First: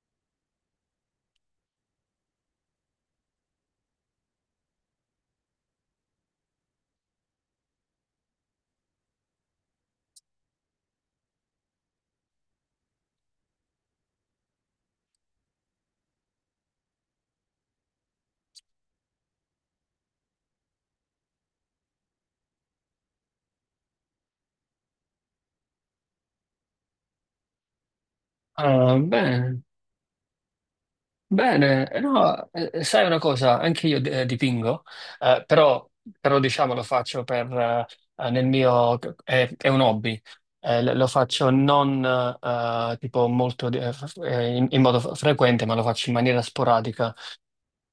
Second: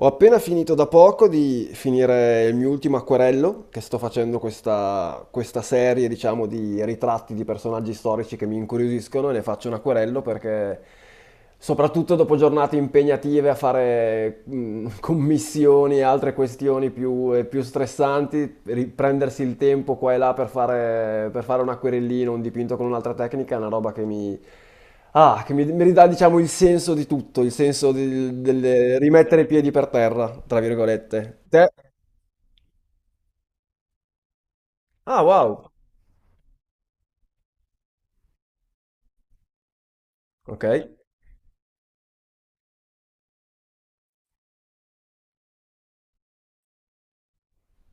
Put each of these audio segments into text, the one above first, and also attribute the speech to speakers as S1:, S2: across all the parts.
S1: Ho appena finito da poco di finire il mio ultimo acquerello, che sto facendo questa, questa serie, diciamo, di ritratti di personaggi storici che mi incuriosiscono e ne faccio un acquerello perché, soprattutto dopo giornate impegnative a fare commissioni e altre questioni più, più stressanti, prendersi il tempo qua e là per fare un acquerellino, un dipinto con un'altra tecnica è una roba che mi Ah, che mi ridà, diciamo, il senso di tutto, il senso del, del rimettere i
S2: Bene,
S1: piedi per terra, tra virgolette. Te?
S2: bene. No, sai una cosa, anche io dipingo.
S1: Ah,
S2: eh,
S1: wow.
S2: però, però diciamo lo faccio per, nel mio, è un hobby.
S1: Ok.
S2: Lo faccio non tipo molto, in modo frequente, ma lo faccio in maniera sporadica.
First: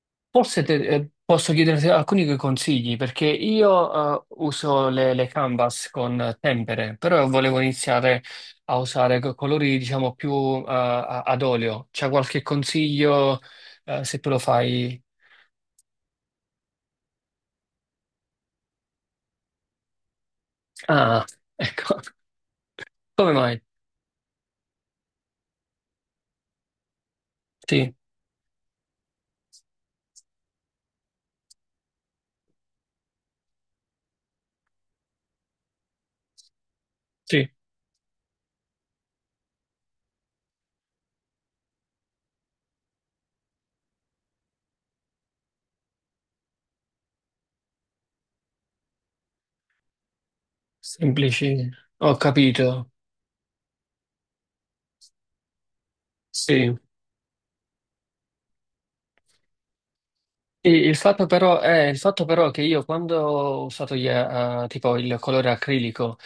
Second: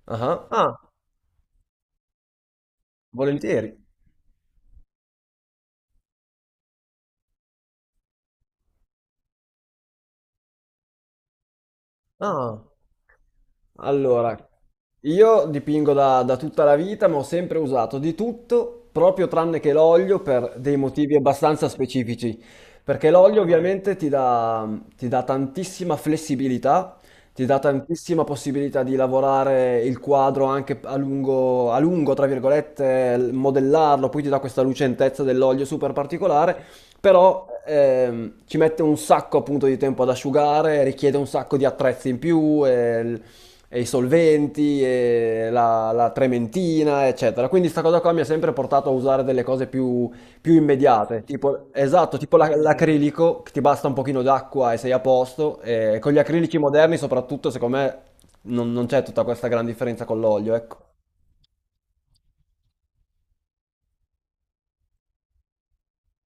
S1: Ah,
S2: Forse
S1: ah,
S2: posso chiederti alcuni consigli perché
S1: volentieri.
S2: io uso le canvas con tempere, però volevo iniziare a usare colori diciamo più ad olio. C'è qualche
S1: Ah.
S2: consiglio se te
S1: Allora,
S2: lo fai?
S1: io dipingo da, da tutta la vita, ma ho sempre usato di tutto, proprio tranne che l'olio, per dei motivi
S2: Ah,
S1: abbastanza
S2: ecco,
S1: specifici. Perché
S2: come
S1: l'olio
S2: mai?
S1: ovviamente ti dà tantissima flessibilità, ti dà
S2: Sì,
S1: tantissima possibilità di lavorare il quadro anche a lungo, tra virgolette, modellarlo, poi ti dà questa lucentezza dell'olio super particolare, però
S2: sì,
S1: ci mette un sacco appunto di tempo ad asciugare, richiede un sacco di attrezzi in più. E e i solventi, e la, la trementina, eccetera. Quindi sta cosa qua mi ha sempre portato a usare delle cose più, più immediate,
S2: semplici,
S1: tipo,
S2: ho
S1: esatto, tipo
S2: capito.
S1: l'acrilico, che ti basta un pochino d'acqua e sei a posto, e con gli acrilici
S2: Sì.
S1: moderni soprattutto, secondo me, non c'è tutta questa gran differenza con l'olio,
S2: Sì,
S1: ecco.
S2: Il fatto però che io quando ho usato gli, tipo il colore acrilico,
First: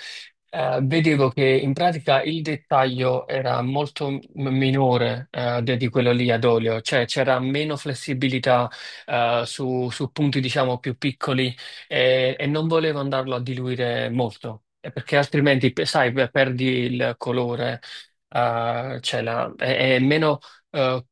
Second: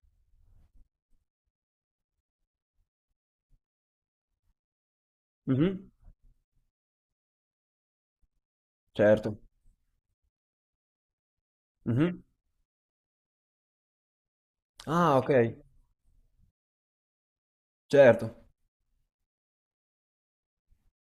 S2: vedevo che in pratica il dettaglio era molto minore
S1: Mhm.
S2: di quello lì ad olio, cioè c'era meno flessibilità
S1: Certo.
S2: su punti diciamo più piccoli
S1: Mhm.
S2: e non volevo andarlo a diluire molto,
S1: Ah,
S2: perché
S1: ok,
S2: altrimenti sai, perdi il colore,
S1: certo.
S2: cioè è meno, eh,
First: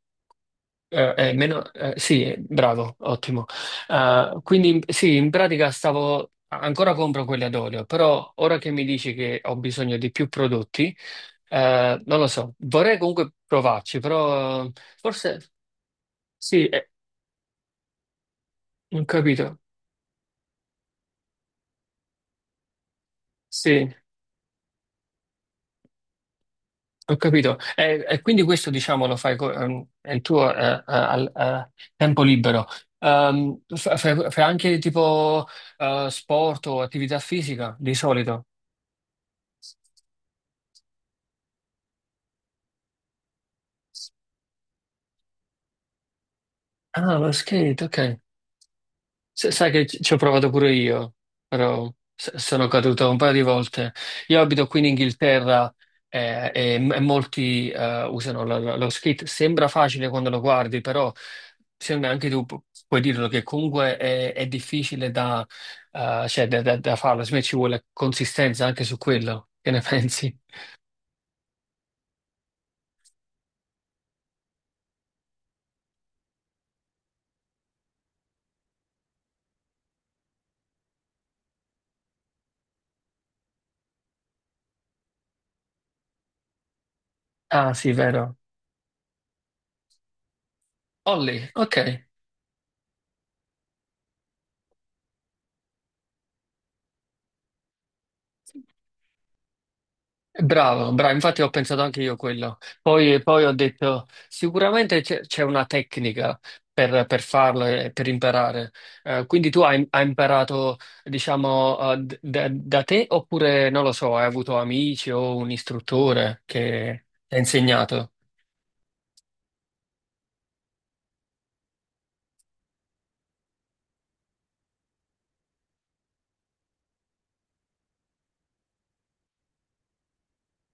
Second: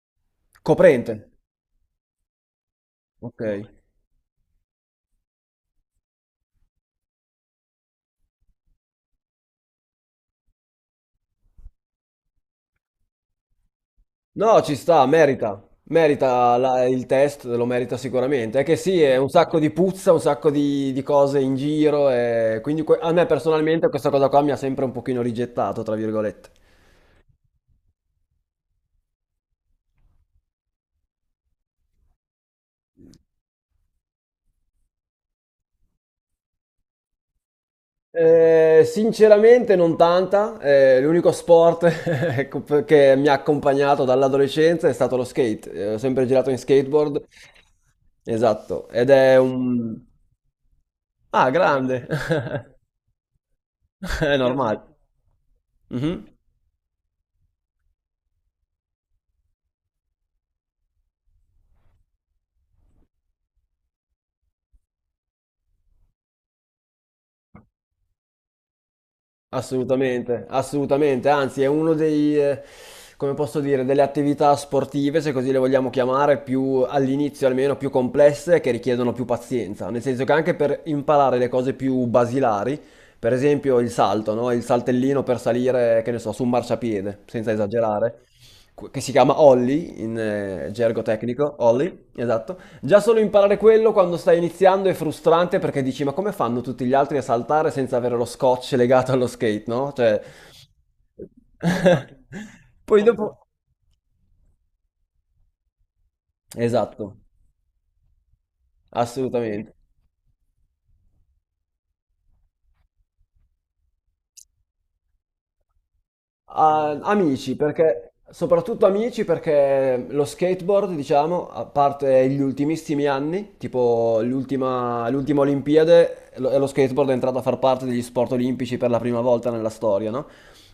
S1: Coprente,
S2: meno, sì, bravo,
S1: ok.
S2: ottimo. Sì, in pratica stavo ancora compro quelle ad olio, però ora che mi dici che ho bisogno di più prodotti, non lo so, vorrei comunque provarci,
S1: No,
S2: però
S1: ci sta,
S2: forse
S1: merita. Merita
S2: sì,
S1: il test, lo merita sicuramente. È che sì,
S2: ho
S1: è un sacco
S2: capito,
S1: di puzza, un sacco di cose in giro e quindi a me personalmente
S2: sì,
S1: questa cosa qua mi ha sempre un pochino rigettato, tra virgolette.
S2: ho capito. E quindi questo diciamo lo fai, è il tuo, al tempo libero. Fai anche tipo sport o attività fisica di solito?
S1: Sinceramente non tanta, l'unico sport ecco, che mi ha accompagnato dall'adolescenza è stato lo skate. Ho sempre girato in
S2: Ah,
S1: skateboard.
S2: lo skate, ok.
S1: Esatto, ed è
S2: Sai che
S1: un...
S2: ci ho provato pure io,
S1: Ah,
S2: però
S1: grande,
S2: sono caduto un paio di volte.
S1: è
S2: Io abito qui
S1: normale.
S2: in Inghilterra,
S1: Mhm.
S2: e, e molti usano lo skate. Sembra facile quando lo guardi, però secondo me anche tu puoi dirlo che comunque è difficile da, cioè, da farlo. Secondo me ci vuole consistenza anche su quello. Che ne pensi?
S1: Assolutamente, assolutamente, anzi è uno dei, come posso dire, delle attività sportive, se così le vogliamo chiamare, più all'inizio almeno più complesse che richiedono più pazienza, nel senso che anche per imparare le cose più basilari, per esempio il salto, no? Il saltellino per salire, che ne so, su un marciapiede, senza
S2: Ah, sì,
S1: esagerare,
S2: vero.
S1: che si chiama ollie in gergo
S2: Ollie,
S1: tecnico,
S2: ok.
S1: ollie, esatto. Già solo imparare quello quando stai iniziando è frustrante perché dici ma come fanno tutti gli altri a saltare senza avere lo scotch legato allo skate, no? Cioè...
S2: Bravo, bravo, infatti ho pensato anche io quello.
S1: Poi
S2: Poi,
S1: dopo...
S2: poi ho detto, sicuramente c'è una tecnica per,
S1: Esatto,
S2: per farlo e per imparare. Quindi tu
S1: assolutamente.
S2: hai imparato, diciamo, da te oppure, non lo so, hai avuto amici o un istruttore che ti ha
S1: Amici,
S2: insegnato?
S1: perché, soprattutto amici, perché lo skateboard, diciamo, a parte gli ultimissimi anni, tipo l'ultima, l'ultima Olimpiade, lo skateboard è entrato a far parte degli sport olimpici per la prima volta nella storia, no?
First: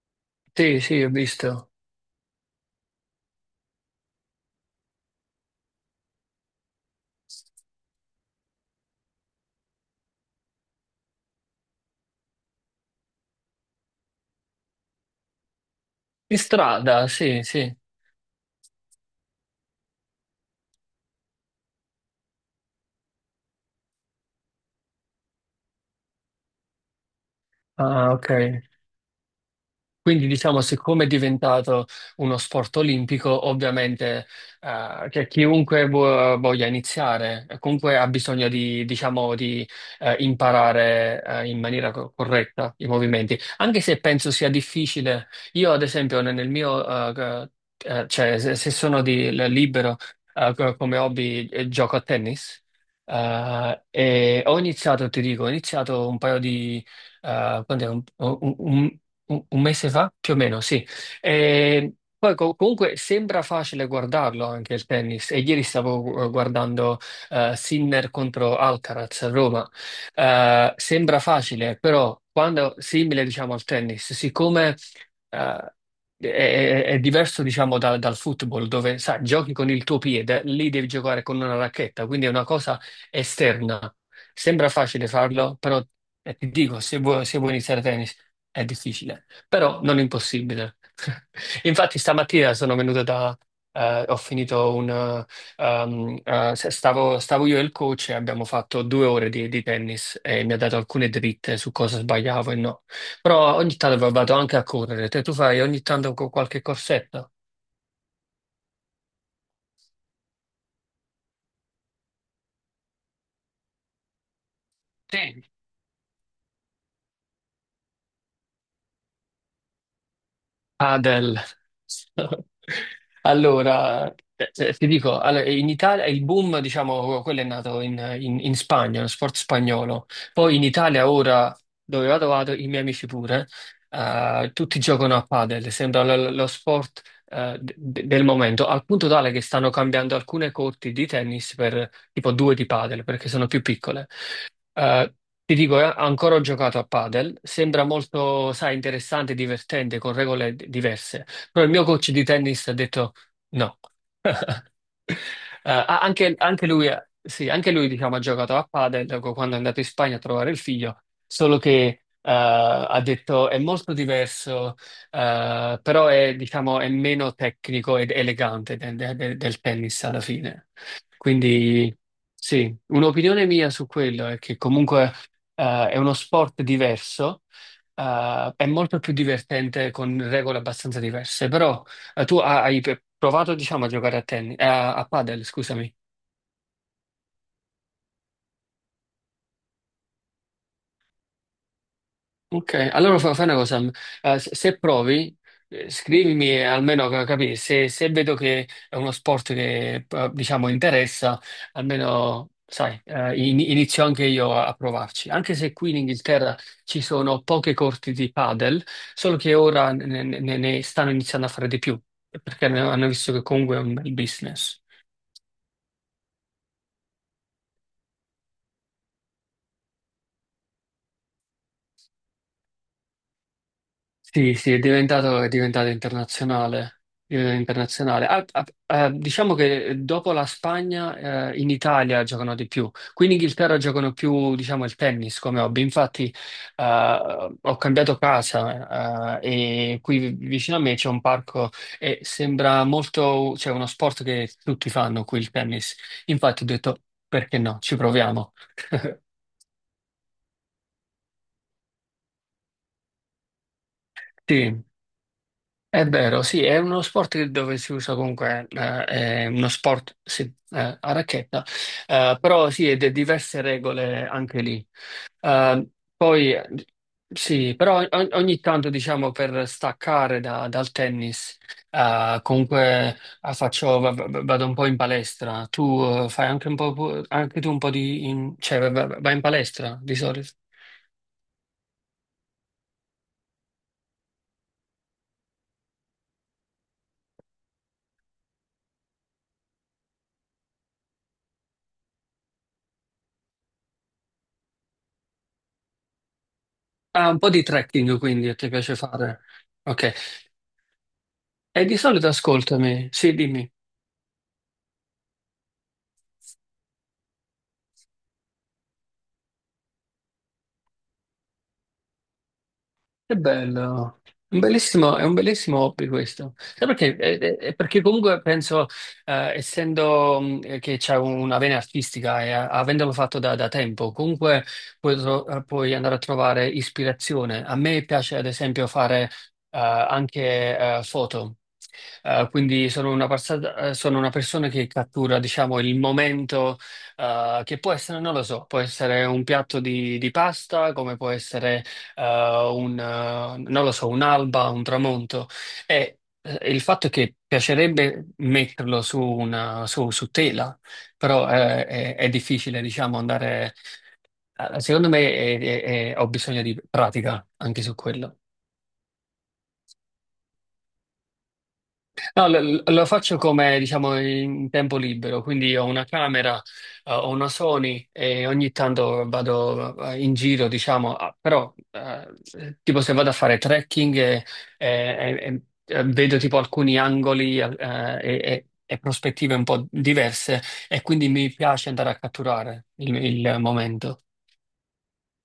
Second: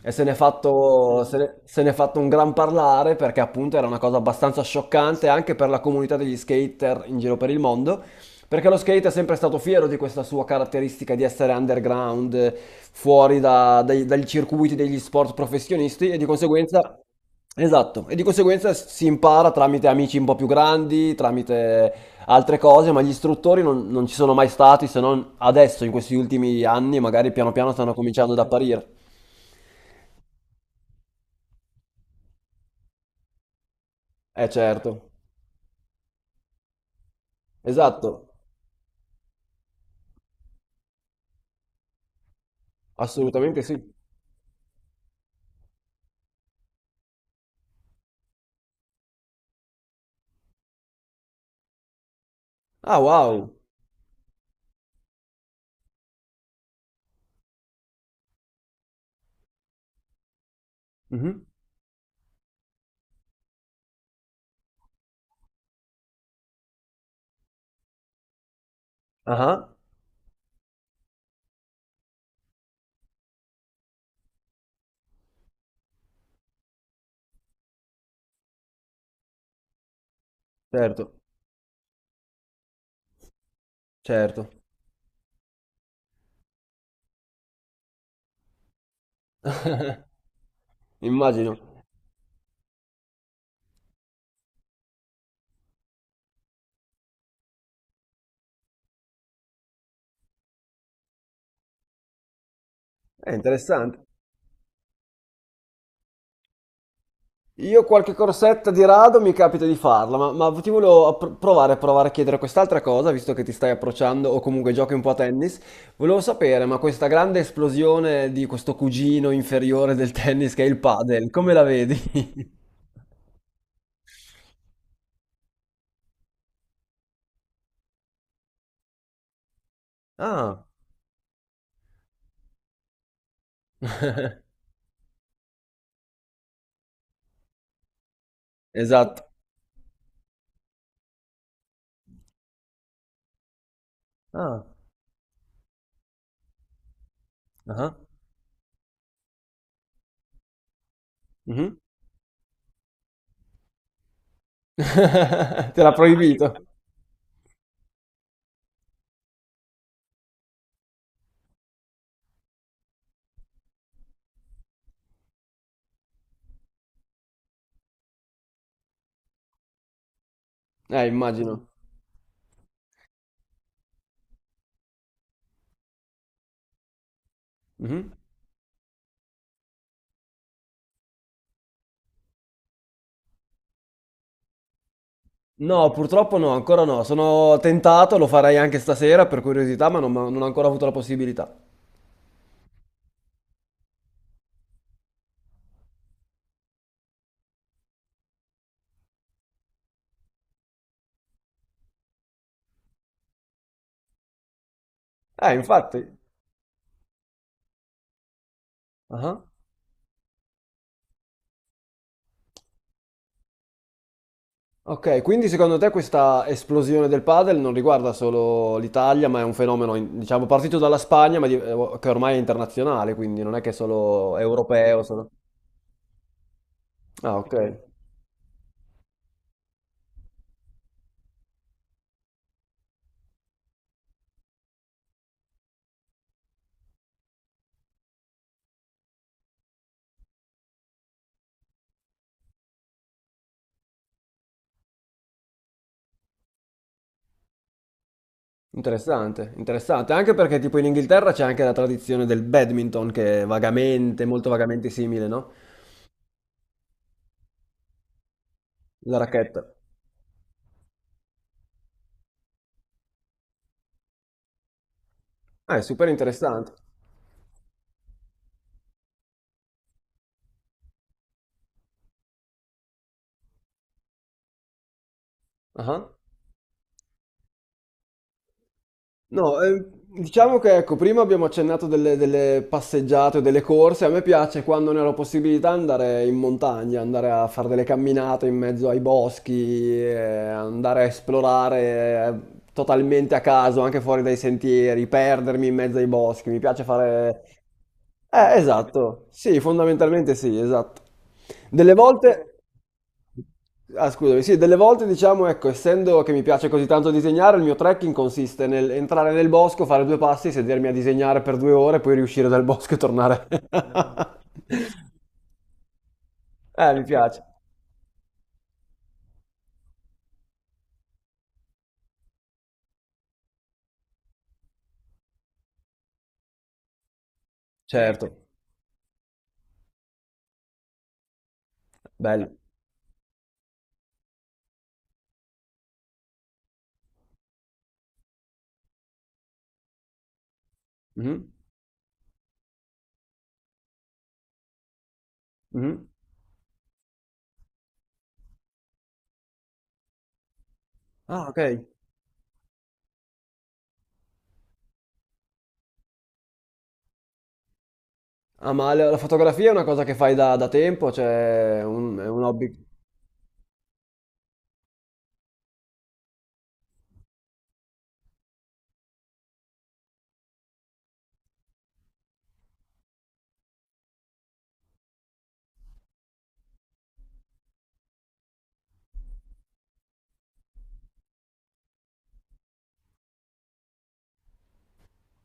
S1: E se ne è
S2: Sì, sì, ho
S1: fatto,
S2: visto.
S1: se ne è fatto un gran parlare perché appunto era una cosa abbastanza scioccante anche per la comunità degli skater in giro per il mondo. Perché lo skate è sempre stato fiero di questa sua caratteristica di essere underground, fuori dai, dagli circuiti degli sport professionisti e di
S2: In
S1: conseguenza...
S2: strada, sì, sì.
S1: Esatto, e di conseguenza si impara tramite amici un po' più grandi, tramite altre cose, ma gli istruttori non ci sono mai stati se non adesso, in questi ultimi anni, magari piano piano stanno
S2: Ah, ok.
S1: cominciando ad apparire.
S2: Quindi diciamo, siccome è diventato uno sport olimpico, ovviamente,
S1: Eh certo,
S2: che chiunque voglia iniziare, comunque ha
S1: esatto,
S2: bisogno di, diciamo, di imparare in maniera corretta i movimenti,
S1: assolutamente sì.
S2: anche se penso sia difficile. Io, ad esempio, nel mio, eh, cioè, se sono libero, come hobby, gioco a tennis.
S1: Ah, wow.
S2: E ho iniziato, ti dico, ho iniziato un paio, quant'è, un mese fa, più o meno, sì.
S1: Mhm.
S2: E poi comunque sembra facile guardarlo anche il tennis. E ieri stavo guardando Sinner contro Alcaraz a
S1: Ah,
S2: Roma. Sembra facile, però quando simile, diciamo, al tennis, siccome eh, è diverso, diciamo, dal football, dove sai, giochi con il tuo piede, lì devi
S1: certo,
S2: giocare con una racchetta, quindi è una cosa esterna.
S1: certo,
S2: Sembra facile farlo, però ti dico, se vuoi iniziare a tennis è difficile, però non impossibile.
S1: immagino.
S2: Infatti stamattina sono venuto da... ho finito un... um, se- stavo io e il coach e abbiamo fatto 2 ore di tennis e mi ha dato alcune dritte su cosa sbagliavo e no.
S1: È
S2: Però ogni
S1: interessante.
S2: tanto vado anche a correre. Te tu fai ogni tanto qualche corsetto?
S1: Io qualche corsetta di rado mi capita di farla, ma ti volevo provare a provare a chiedere quest'altra cosa, visto che ti stai approcciando o comunque giochi un po' a
S2: Sì,
S1: tennis. Volevo sapere, ma questa grande esplosione di questo cugino inferiore del tennis che è il padel,
S2: Adele.
S1: come la vedi?
S2: Allora, ti dico, allora, in Italia il boom, diciamo, quello è nato in, in Spagna, lo sport spagnolo. Poi in
S1: Ah,
S2: Italia ora, dove vado, vado, i miei amici pure, tutti giocano a padel, sembra lo sport, del momento, al punto
S1: esatto.
S2: tale che stanno cambiando alcune corti di tennis per tipo due di padel, perché sono più piccole.
S1: Ah,
S2: Eh, ti dico, ancora ho giocato a padel, sembra
S1: ah,
S2: molto, sai, interessante, divertente, con regole diverse, però il
S1: mhm.
S2: mio coach di tennis ha detto no. Eh,
S1: Te l'ha
S2: ah, anche,
S1: proibito?
S2: anche lui, sì, anche lui diciamo, ha giocato a padel dopo quando è andato in Spagna a trovare il figlio, solo che ha detto è molto diverso, però è, diciamo, è meno tecnico ed elegante del tennis alla fine.
S1: Immagino.
S2: Quindi sì, un'opinione mia su quello è che comunque è uno sport diverso,
S1: Mhm.
S2: è molto più divertente con regole abbastanza diverse, però... Tu hai provato, diciamo, a giocare a tennis, a padel,
S1: No,
S2: scusami.
S1: purtroppo no, ancora no. Sono tentato, lo farei anche stasera per curiosità, ma non ho ancora avuto la possibilità.
S2: Ok, allora fai una cosa, se provi, scrivimi, almeno capire se vedo che è uno sport che, diciamo, interessa, almeno, sai, inizio anche io a provarci. Anche se qui in
S1: Infatti.
S2: Inghilterra ci sono poche corti di padel, solo
S1: Ah.
S2: che ora ne stanno iniziando a fare di più, perché hanno visto che comunque è un bel business.
S1: Ok, quindi secondo te questa esplosione del padel non riguarda solo l'Italia, ma è un fenomeno, diciamo, partito dalla Spagna, ma che ormai è internazionale, quindi non è che è solo
S2: Sì, sì,
S1: europeo, solo...
S2: è diventato internazionale. È
S1: Ah, ok.
S2: diventato internazionale. Ah, ah, diciamo che dopo la Spagna, in Italia giocano di più. Qui in Inghilterra giocano più, diciamo, il tennis come hobby. Infatti, ho cambiato casa, e qui vicino a me c'è un parco e sembra molto, cioè, uno sport che tutti fanno qui, il tennis. Infatti ho detto, perché no, ci proviamo.
S1: Interessante, interessante. Anche perché tipo in Inghilterra c'è anche la tradizione del badminton che è vagamente, molto
S2: Sì.
S1: vagamente simile, no?
S2: È vero, sì, è uno sport dove si usa comunque,
S1: La
S2: è
S1: racchetta.
S2: uno sport, sì, a racchetta, però sì, ed è diverse regole anche lì.
S1: Ah, è
S2: Eh,
S1: super
S2: poi,
S1: interessante.
S2: sì, però ogni tanto, diciamo, per staccare dal tennis, comunque vado un po' in palestra.
S1: Ah.
S2: Tu, fai anche un po', anche tu un po' di, cioè, vai in
S1: No,
S2: palestra di solito?
S1: diciamo che ecco, prima abbiamo accennato delle, delle passeggiate o delle corse. A me piace quando ne ho la possibilità andare in montagna, andare a fare delle camminate in mezzo ai boschi, andare a esplorare totalmente a caso, anche fuori dai sentieri, perdermi in mezzo ai boschi. Mi piace
S2: Ah, un
S1: fare.
S2: po' di trekking, quindi, ti piace
S1: Esatto.
S2: fare?
S1: Sì,
S2: Ok.
S1: fondamentalmente sì, esatto.
S2: E
S1: Delle
S2: di solito
S1: volte...
S2: ascoltami, sì, dimmi.
S1: Ah, scusami, sì, delle volte diciamo, ecco, essendo che mi piace così tanto disegnare, il mio trekking consiste nel entrare nel bosco, fare due passi, sedermi a disegnare per 2 ore, poi riuscire dal bosco e
S2: Che
S1: tornare.
S2: bello, è un bellissimo hobby questo. Sai
S1: Mi
S2: perché?
S1: piace.
S2: Perché comunque penso, essendo, che c'è una vena artistica e avendolo fatto da tempo, comunque puoi, puoi andare a trovare ispirazione. A me
S1: Certo,
S2: piace ad esempio fare anche foto. Eh,
S1: bello.
S2: quindi sono una persona che cattura, diciamo, il momento, che può essere, non lo so, può essere un piatto di pasta, come può
S1: Mhm,
S2: essere, eh, non lo so, un'alba, un tramonto.
S1: mhm.
S2: E il fatto è che piacerebbe metterlo su, su tela,
S1: Ah,
S2: però
S1: ok.
S2: è difficile, diciamo, andare... Secondo me ho bisogno di pratica anche su quello.
S1: Ah, ma la fotografia è una cosa che fai da, da tempo, cioè è un
S2: No, lo,
S1: hobby.
S2: lo faccio come, diciamo, in tempo libero, quindi ho una camera, ho una Sony e ogni tanto vado in giro, diciamo, ah, però tipo se vado a fare trekking e- e, vedo tipo alcuni angoli, e prospettive un po' diverse e quindi mi piace andare a catturare il momento.